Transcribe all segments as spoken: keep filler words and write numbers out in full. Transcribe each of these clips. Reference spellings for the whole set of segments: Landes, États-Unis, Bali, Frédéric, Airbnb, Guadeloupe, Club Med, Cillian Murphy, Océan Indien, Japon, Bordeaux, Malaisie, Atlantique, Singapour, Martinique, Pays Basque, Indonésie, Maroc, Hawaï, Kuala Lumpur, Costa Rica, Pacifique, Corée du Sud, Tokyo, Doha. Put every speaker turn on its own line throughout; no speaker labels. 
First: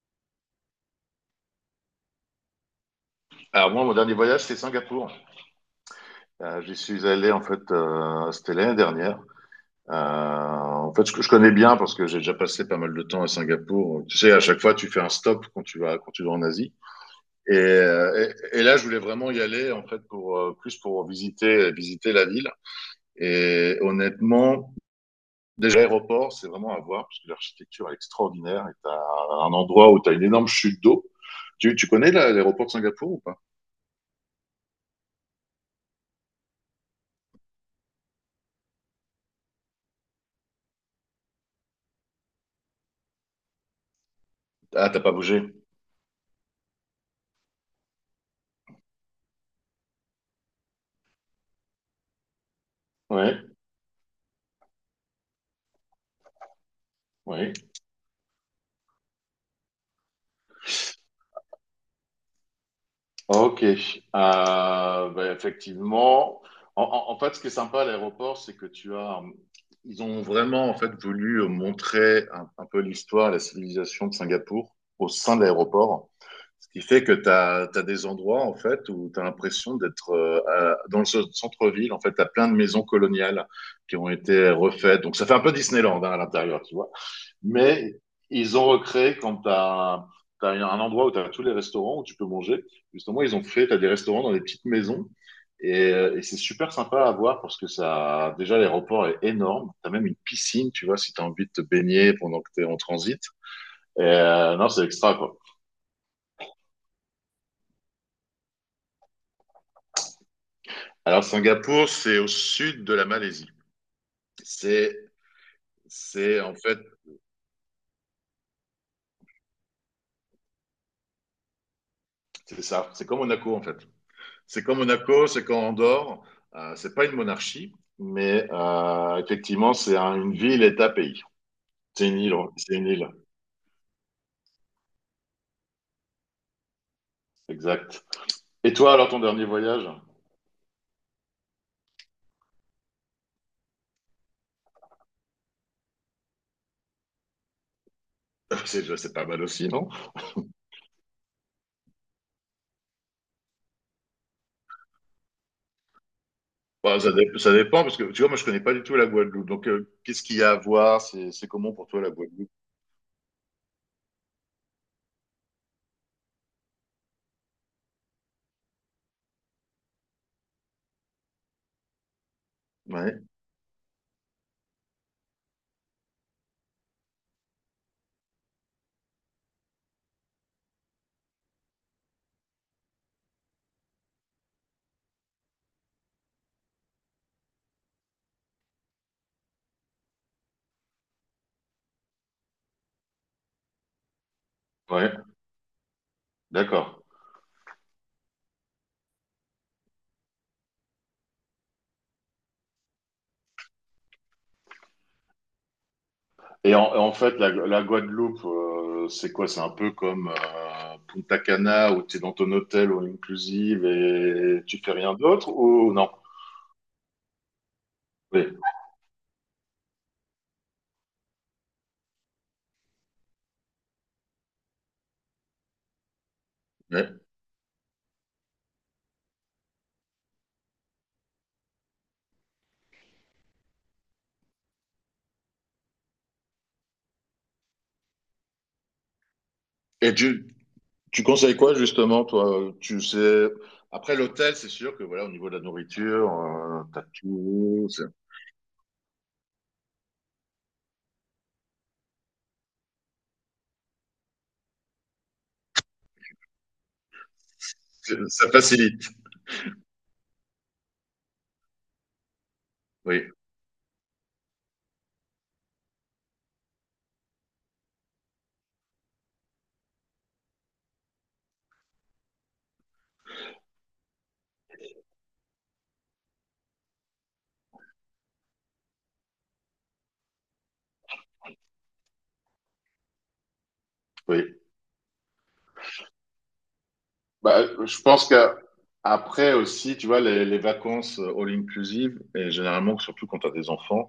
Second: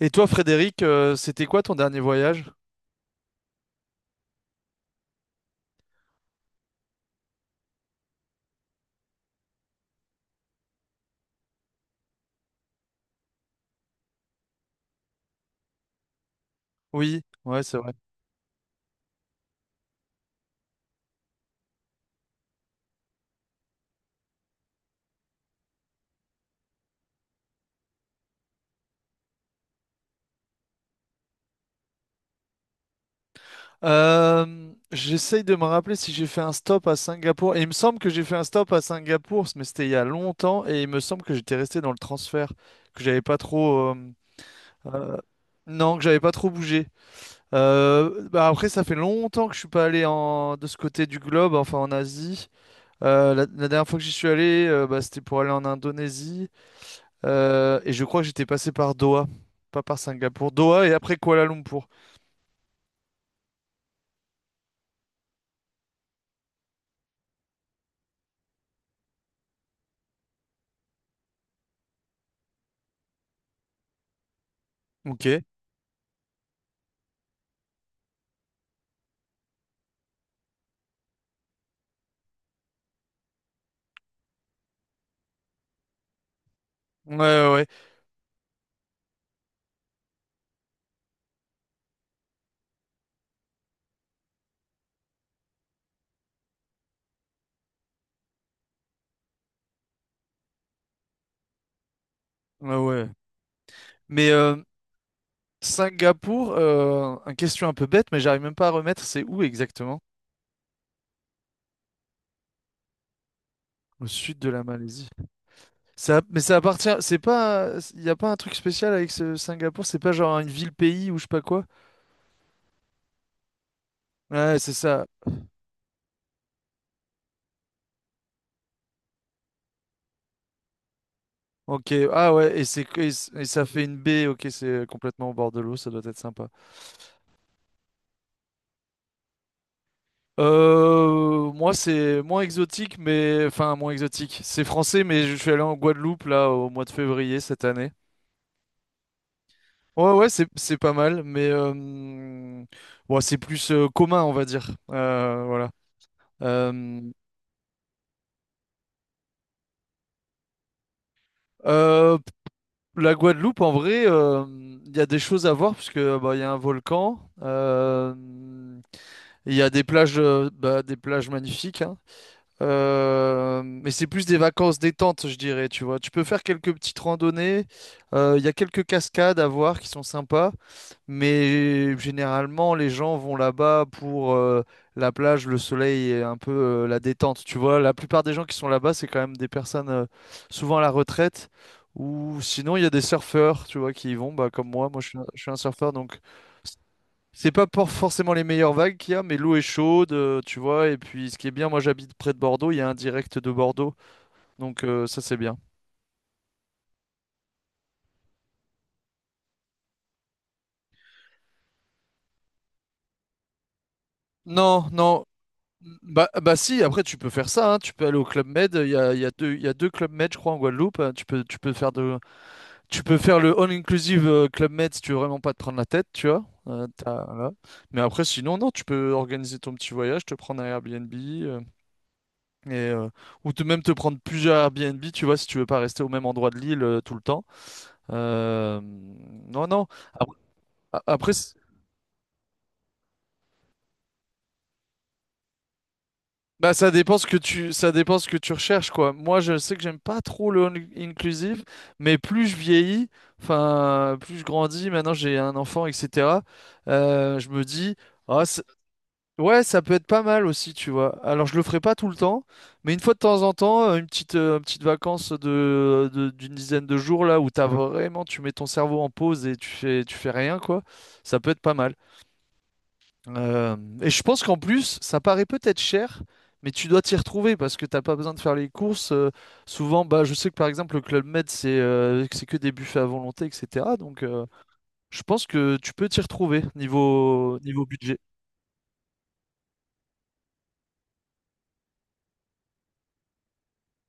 Et toi, Frédéric, euh, c'était quoi ton dernier voyage?
Alors moi, mon dernier voyage, c'est Singapour. Euh, j'y suis allé en fait, euh, c'était l'année dernière. Euh, en fait, je, je connais bien parce que j'ai déjà passé pas mal de temps à Singapour. Tu sais, à chaque fois, tu fais un stop quand tu vas quand tu vas en Asie.
Oui,
Et,
ouais, c'est vrai.
euh, et, et là, je voulais vraiment y aller en fait pour euh, plus pour visiter visiter la ville. Et honnêtement, déjà l'aéroport, c'est vraiment à voir parce que l'architecture est extraordinaire. Et t'as un endroit où t'as une énorme chute d'eau. Tu, tu connais la- l'aéroport de Singapour ou pas?
Euh, j'essaye de me rappeler si j'ai fait un stop à Singapour. Et il me semble que j'ai fait un stop à Singapour, mais c'était il y a longtemps. Et il me semble que j'étais resté dans le transfert, que j'avais pas trop. euh,
Ah, t'as pas
euh,
bougé.
non, que j'avais pas trop bougé. Euh, bah après, ça fait longtemps que je suis pas allé en, de ce côté du globe, enfin en Asie. Euh, la,
Ouais,
la dernière fois que j'y suis allé, euh, bah, c'était pour aller en Indonésie.
oui.
Euh, et je crois que j'étais passé par Doha, pas par Singapour. Doha et après Kuala Lumpur.
Ok. Euh, bah, effectivement, en, en- en fait, ce qui est sympa à l'aéroport, c'est que tu as, euh, ils ont vraiment en fait voulu euh, montrer un, un peu l'histoire, la civilisation de Singapour au
Ok.
sein
Ouais,
de l'aéroport. Ce qui fait que tu as des endroits en fait où tu as l'impression d'être euh, à- dans le ce- centre-ville. En fait, tu as plein de maisons coloniales qui ont été refaites. Donc, ça fait un peu Disneyland hein, à l'intérieur, tu vois.
ouais, ouais.
Mais ils ont recréé quand tu as un endroit où tu as tous les restaurants où tu peux manger. Justement, ils ont fait, tu as des restaurants dans des petites maisons. Et, euh, et c'est super sympa à voir parce que ça, déjà, l'aéroport est énorme. Tu as même une piscine, tu vois, si tu as envie de te baigner pendant que tu es
Ouais,
en
ouais.
transit. Et,
Mais euh,
euh, non, c'est extra, quoi.
Singapour, euh, une question un peu bête, mais j'arrive même pas à remettre, c'est où exactement?
Alors, Singapour, c'est au sud de la Malaisie.
Au sud de la
C'est,
Malaisie. Ça,
c'est
mais
en
ça
fait,
appartient, c'est pas, il n'y a pas un truc spécial avec ce Singapour, c'est pas genre une ville-pays ou je sais pas quoi.
c'est ça. C'est comme Monaco, en fait.
Ouais,
C'est
c'est
comme
ça.
Monaco, c'est quand Andorre. Euh, c'est pas une monarchie, mais euh, effectivement, c'est un- une ville, État, pays.
Ok,
C'est une
ah
île, ouais,
ouais, et
c'est
c'est,
une île,
et c- et ça fait une baie, ok, c'est complètement au bord de l'eau, ça doit être sympa.
exact. Et toi, alors, ton dernier voyage?
Euh, moi, c'est moins exotique, mais enfin moins exotique. C'est français, mais je suis allé en Guadeloupe là au mois de février cette année.
C'est c'est pas mal aussi, non?
Ouais, ouais, c'est c'est pas mal, mais euh, bon, c'est plus euh, commun, on va dire. Euh, voilà.
Bah,
Euh,
ça, dé- ça dépend, parce que tu vois, moi, je connais pas du tout la Guadeloupe. Donc, euh, qu'est-ce qu'il y a à voir? C'est c'est comment pour toi, la
euh,
Guadeloupe?
la Guadeloupe, en vrai, euh, il y a des choses à voir parce que bah, il y a un volcan. euh, Il y a des plages, euh, bah, des plages magnifiques, hein.
Ouais,
Euh, mais c'est plus des vacances détente, je dirais, tu vois. Tu peux faire quelques petites randonnées. euh, Il y a quelques cascades à voir qui sont sympas. Mais généralement, les gens vont là-bas pour euh, la plage, le soleil et un peu euh, la détente. Tu vois, la plupart des gens qui sont là-bas, c'est quand même des personnes euh, souvent à la retraite. Ou sinon, il y a des surfeurs, tu vois, qui y vont, bah, comme moi. Moi, je
ouais,
suis un, je suis un surfeur, donc
d'accord.
c'est pas pour forcément les meilleures vagues qu'il y a, mais l'eau est chaude, euh, tu vois. Et puis, ce qui est bien, moi j'habite près de Bordeaux, il y a un direct de Bordeaux, donc euh, ça c'est bien.
Et en, en fait, la, la Guadeloupe, euh, c'est quoi? C'est un peu comme euh, Punta Cana, où tu es dans ton hôtel all inclusive et tu
Non,
fais rien
non,
d'autre, ou non?
bah, bah si, après tu peux faire ça, hein. Tu peux aller au Club
Oui.
Med, il y a, il y a deux, il y a deux Club Med, je crois, en Guadeloupe, hein. Tu peux, tu peux faire de, tu peux faire le all-inclusive euh, Club Med si tu veux vraiment pas te prendre la tête, tu vois. Euh,
Ouais.
t'as- voilà. Mais après, sinon, non, tu peux organiser ton petit voyage, te prendre un Airbnb, euh, et, euh, ou te, même te prendre plusieurs Airbnb, tu vois, si tu veux pas rester au même endroit de l'île euh, tout le temps. Euh, non, non.
Et
Ap-
tu, Tu
Après, c-
conseilles quoi justement, toi? Tu sais, après l'hôtel, c'est sûr que voilà, au niveau de la nourriture,
bah,
euh,
ça
t'as
dépend ce que tu,
tout,
ça
c'est-
dépend ce que tu recherches, quoi. Moi, je sais que j'aime pas trop le all inclusive, mais plus je vieillis, enfin, plus je grandis, maintenant j'ai un enfant, et cetera euh, Je me dis,
c'est-
ah,
ça
c-
facilite.
ouais, ça peut être pas mal aussi, tu vois. Alors, je le ferai pas tout le temps, mais une fois de
Oui,
temps en temps, euh, une petite, euh, une petite vacance de, de- d'une dizaine de jours là où t'as vraiment, tu mets ton cerveau en pause et tu fais, tu fais rien, quoi. Ça peut être pas mal. Euh, et je pense qu'en plus, ça paraît peut-être cher, mais tu dois t'y retrouver parce que t'as pas besoin de faire les courses. Euh, souvent, bah, je sais que par exemple, le Club Med, c'est euh, c'est que des buffets à volonté, et cetera. Donc, euh,
oui.
je pense que tu peux t'y retrouver niveau,
Bah,
niveau
je
budget.
pense que après aussi, tu vois, les, les vacances euh, all inclusive, et généralement, surtout quand t'as des enfants,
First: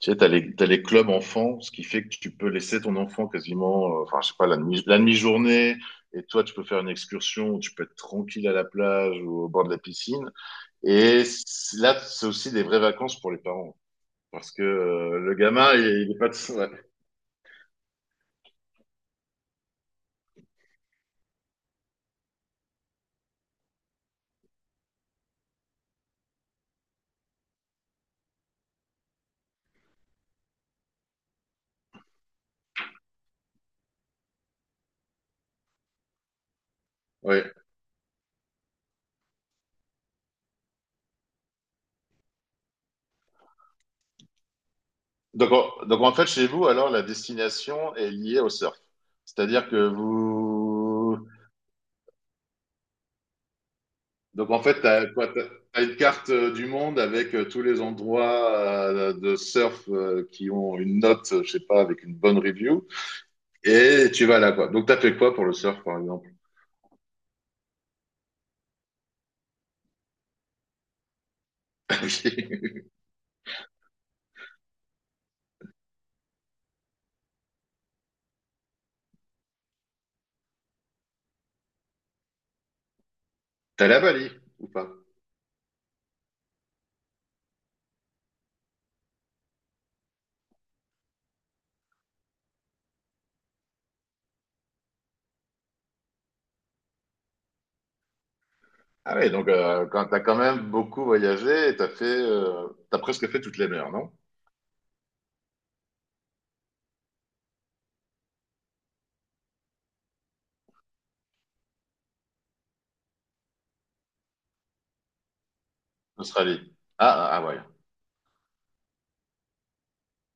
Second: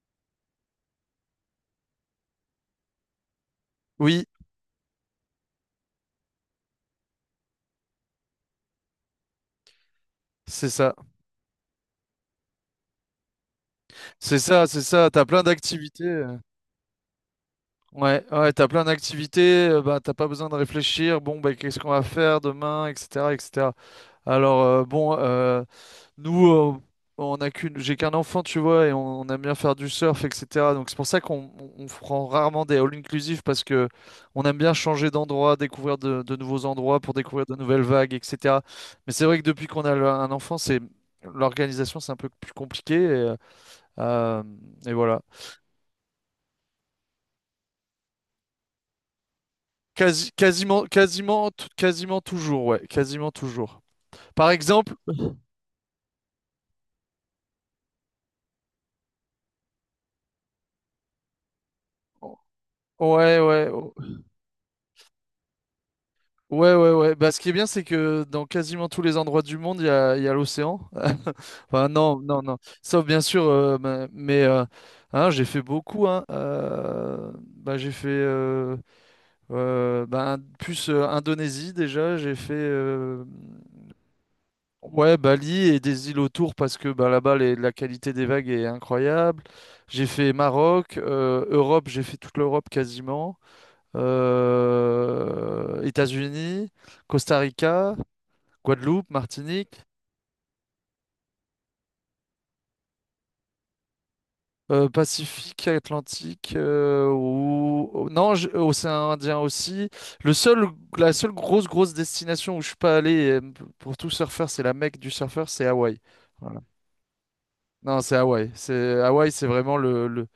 tu sais, t'as les, t'as les clubs enfants, ce qui fait que tu peux laisser ton enfant quasiment, euh, enfin,
Oui,
je sais pas, la demi, la demi-journée, et toi, tu peux faire une excursion, où tu peux être tranquille à la plage ou au bord de la piscine.
c'est ça.
Et c- là, c'est aussi des vraies vacances pour les parents.
C'est
Parce que
ça, c'est ça.
euh,
T'as
le
plein
gamin,
d'activités.
il, il est pas... de-
euh.
Ouais.
Ouais, ouais, t'as plein d'activités, euh, bah, t'as pas besoin de réfléchir, bon, bah, qu'est-ce qu'on va faire demain, et cetera, et cetera. Alors, euh, bon, euh, nous, euh, on a qu'une, j'ai qu'un enfant, tu vois, et on, on aime bien faire du surf, et cetera. Donc, c'est pour ça qu'on on, on prend rarement des all-inclusive parce que on aime bien changer d'endroit, découvrir de, de nouveaux endroits pour
Ouais.
découvrir de nouvelles vagues, et cetera. Mais c'est vrai que depuis qu'on a le- un enfant, c'est, l'organisation, c'est un peu plus compliqué, et, euh, et voilà.
Donc, en, donc, en fait, chez vous, alors, la destination est liée au surf. C'est-à-dire que
Quasi- quasiment,
vous...
quasiment, t- quasiment toujours, ouais, quasiment toujours.
Donc,
Par
en fait,
exemple,
t'as, quoi, t'as- t'as une carte euh, du monde avec euh, tous les endroits euh, de surf euh, qui ont une note, euh, je sais pas, avec une bonne review.
ouais, ouais, o-
Et tu vas là, quoi. Donc, t'as fait quoi pour le surf, par exemple?
ouais, ouais, ouais. Bah, ce qui est bien, c'est que dans quasiment tous les endroits du monde, il y a, il y a l'océan. Enfin, non, non, non. Sauf bien sûr, euh, ma- mais euh, hein, j'ai fait beaucoup, hein. Euh, bah, j'ai fait euh, euh, bah, un- plus euh, Indonésie déjà. J'ai fait. euh,
T'es allé à Bali ou pas?
Ouais, Bali et des îles autour parce que bah, là-bas, les- la qualité des vagues est incroyable. J'ai fait Maroc, euh, Europe, j'ai fait toute l'Europe quasiment. euh, États-Unis, Costa Rica, Guadeloupe,
Ah oui, donc
Martinique,
euh, quand t'as quand même beaucoup voyagé, t'as fait, euh, t'as presque fait toutes les mers, non?
euh, Pacifique, Atlantique, euh, ou... ou- non, j- Océan Indien aussi. Le seul, la seule grosse, grosse destination où je suis pas allé euh, pour tout surfeur, c'est la Mecque du surfeur, c'est Hawaï. Voilà.
Australie. Ah, ah ah ouais,
Non, c'est Hawaï. C'est Hawaï, c'est vraiment le, le-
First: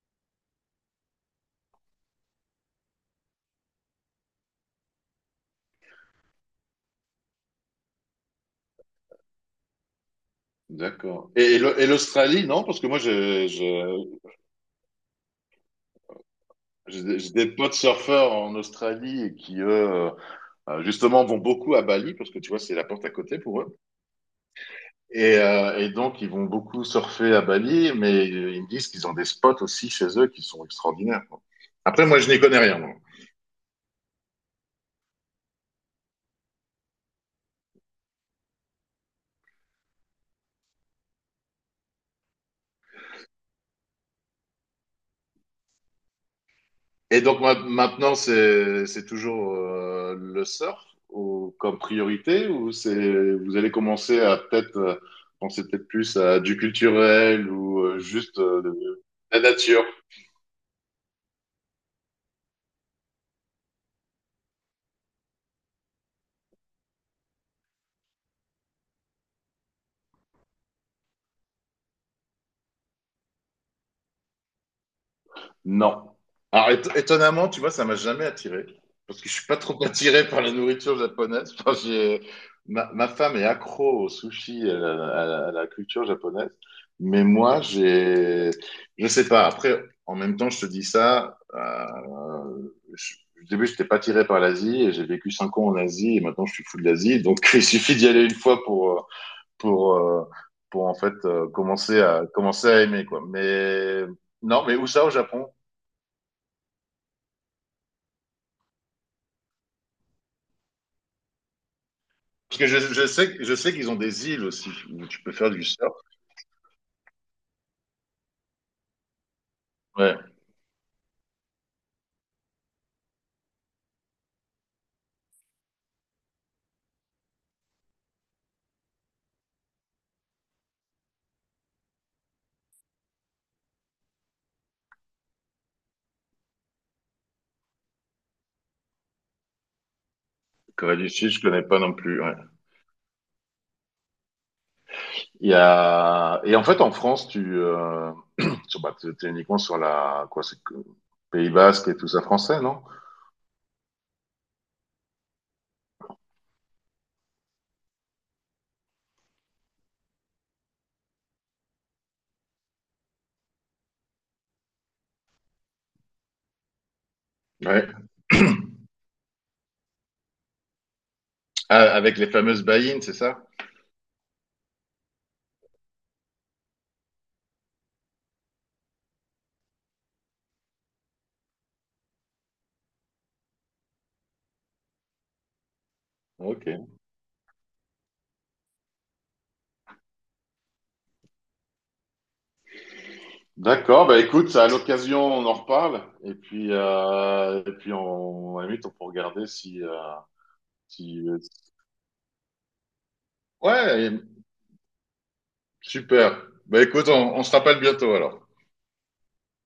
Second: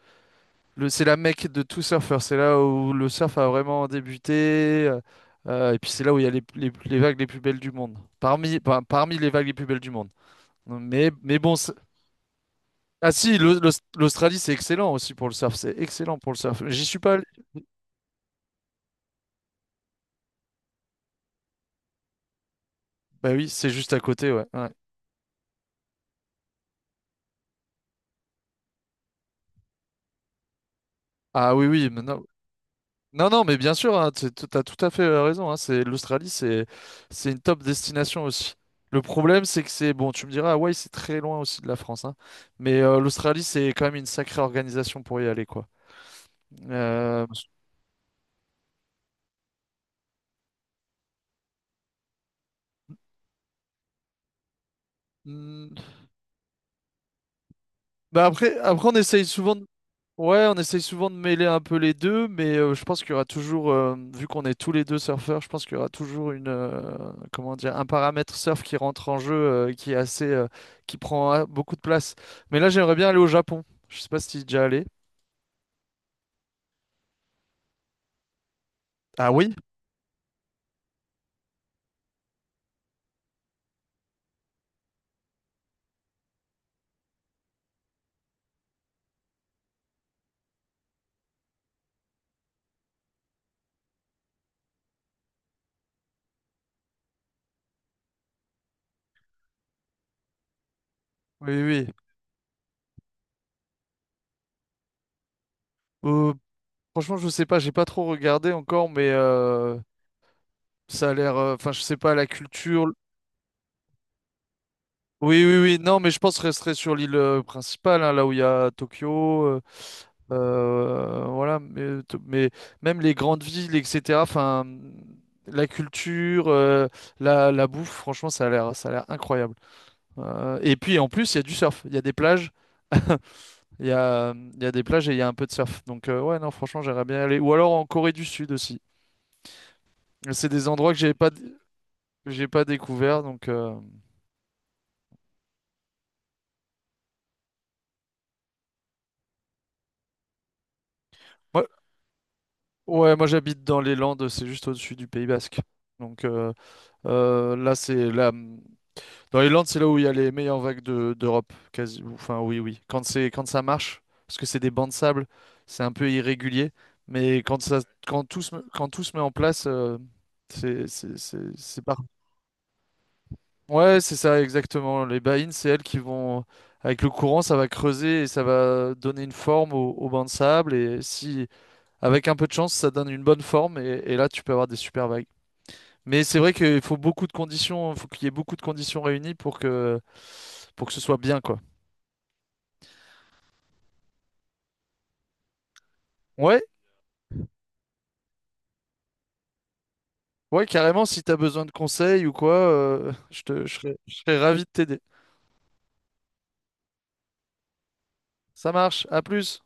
Le- c'est la mecque de tout surfeur, c'est là où le surf a vraiment débuté, euh, euh, et puis c'est là où il y a les, les- les vagues les plus belles du monde, parmi, par- parmi les vagues les plus belles du monde. Mais,
d'accord.
mais
Et,
bon,
et
c'est-
l'Au- et l'Australie, non? Parce que moi,
ah si,
je-
l'Aus- l'Aus-
je-
l'Australie c'est excellent aussi pour le surf, c'est excellent pour le surf. J'y suis
j'ai
pas
des
allé.
j'ai des potes surfeurs en Australie et qui, eux, euh, euh, justement, vont beaucoup à Bali, parce que tu vois, c'est la porte à
Bah
côté
oui,
pour
c'est
eux.
juste à côté, ouais, ouais.
Et, euh, et donc, ils vont beaucoup surfer à Bali, mais euh, ils me disent qu'ils ont des spots aussi chez eux qui sont extraordinaires, quoi.
Ah oui, oui,
Après, moi,
maintenant,
je n'y connais rien.
non, non, mais bien sûr, hein, tu as tout à fait euh, raison, hein. C'est l'Australie, c'est c'est une top destination aussi. Le problème, c'est que c'est bon. Tu me diras, Hawaï, c'est très loin aussi de la France, hein, mais euh, l'Australie, c'est quand même une sacrée organisation pour y aller, quoi.
Et
Euh,
donc ma- maintenant, c'est c'est toujours euh, le surf ou, comme priorité ou c'est vous allez commencer à peut-être euh, penser peut-être plus à du culturel ou euh,
Bah
juste
après,
euh,
après on
de,
essaye
la
souvent de...
nature?
Ouais, on essaye souvent de mêler un peu les deux, mais euh, je pense qu'il y aura toujours, euh, vu qu'on est tous les deux surfeurs, je pense qu'il y aura toujours une, euh, comment dire, un paramètre surf qui rentre en jeu, euh, qui est assez, euh, qui prend euh, beaucoup de place. Mais là, j'aimerais bien aller au Japon. Je sais pas si tu es déjà allé.
Non. Alors, éton- étonnamment, tu vois, ça m'a jamais attiré. Parce que
Ah
je suis
oui?
pas trop attiré par la nourriture japonaise. Enfin, j'ai- ma, ma femme est accro au sushi, à la, à la- à la culture japonaise. Mais moi, j'ai, je sais pas. Après, en même temps, je te dis ça. Euh, je- au début, je n'étais pas attiré par l'Asie et j'ai vécu cinq ans en Asie et maintenant je suis fou de l'Asie. Donc, il suffit d'y aller une fois pour, euh, pour, euh, pour en fait euh,
Oui, oui,
commencer à, commencer à aimer, quoi. Mais non, mais où ça au Japon?
Euh, Franchement, je sais pas, j'ai pas trop regardé encore, mais euh, ça a l'air, euh, enfin, je sais pas, la
Parce que je,
culture,
je sais, que- je sais qu'ils ont des îles aussi où tu peux
oui,
faire
oui,
du
oui.
surf.
Non, mais je pense resterait sur l'île euh, principale, hein, là où il y a Tokyo. Euh,
Ouais.
euh, voilà. Mais, to- mais même les grandes villes, et cetera. Enfin, la culture, euh, la, la bouffe, franchement, ça a l'air, ça a l'air incroyable. Euh, et puis, en plus, il y a du surf. Il y a des plages. Il y a, il y a des plages et il y a un peu de surf. Donc, euh, ouais, non, franchement, j'aimerais bien y aller. Ou alors en Corée du Sud aussi. C'est des endroits que
Corée du
j'ai pas,
Sud,
que
je connais pas non plus. Ouais.
j'ai pas découvert. Donc, euh,
Il y a... Et en fait, en France, tu euh... sur- bah, t'es t'es uniquement sur la quoi, c'est que- Pays Basque et tout ça français, non?
ouais, moi j'habite dans les Landes, c'est juste au-dessus du Pays Basque. Donc euh, euh, là, c'est là, dans les Landes, c'est là où il y a les meilleures vagues de- d'Europe, quasi. Enfin, oui, oui. Quand c'est quand ça marche, parce que c'est des bancs de sable, c'est un peu irrégulier, mais quand ça,
Ouais.
quand tout se, met- quand tout se met en place, euh, c'est c'est c'est c'est
Ah,
par.
avec les fameuses baïnes, c'est ça?
Ouais, c'est ça exactement. Les bahines, c'est elles qui vont avec le courant, ça va creuser et ça va donner une forme aux, aux bancs de sable. Et si avec un peu de chance, ça donne une bonne forme et, et là, tu peux avoir des super vagues. Mais c'est vrai
Ok.
qu'il faut beaucoup de conditions, faut qu'il y ait beaucoup de conditions réunies pour que, pour que ce soit bien, quoi.
D'accord. Bah écoute, à l'occasion, on en reparle. Et
Ouais,
puis, euh... et puis, on à la limite, on peut regarder si, euh,
ouais, carrément, si
si.
t'as
Euh,
besoin de conseils ou quoi, euh, je te, je serais,
ouais.
je serais ravi de t'aider.
Super. Bah écoute, on on se rappelle bientôt alors.
Ça marche, à plus.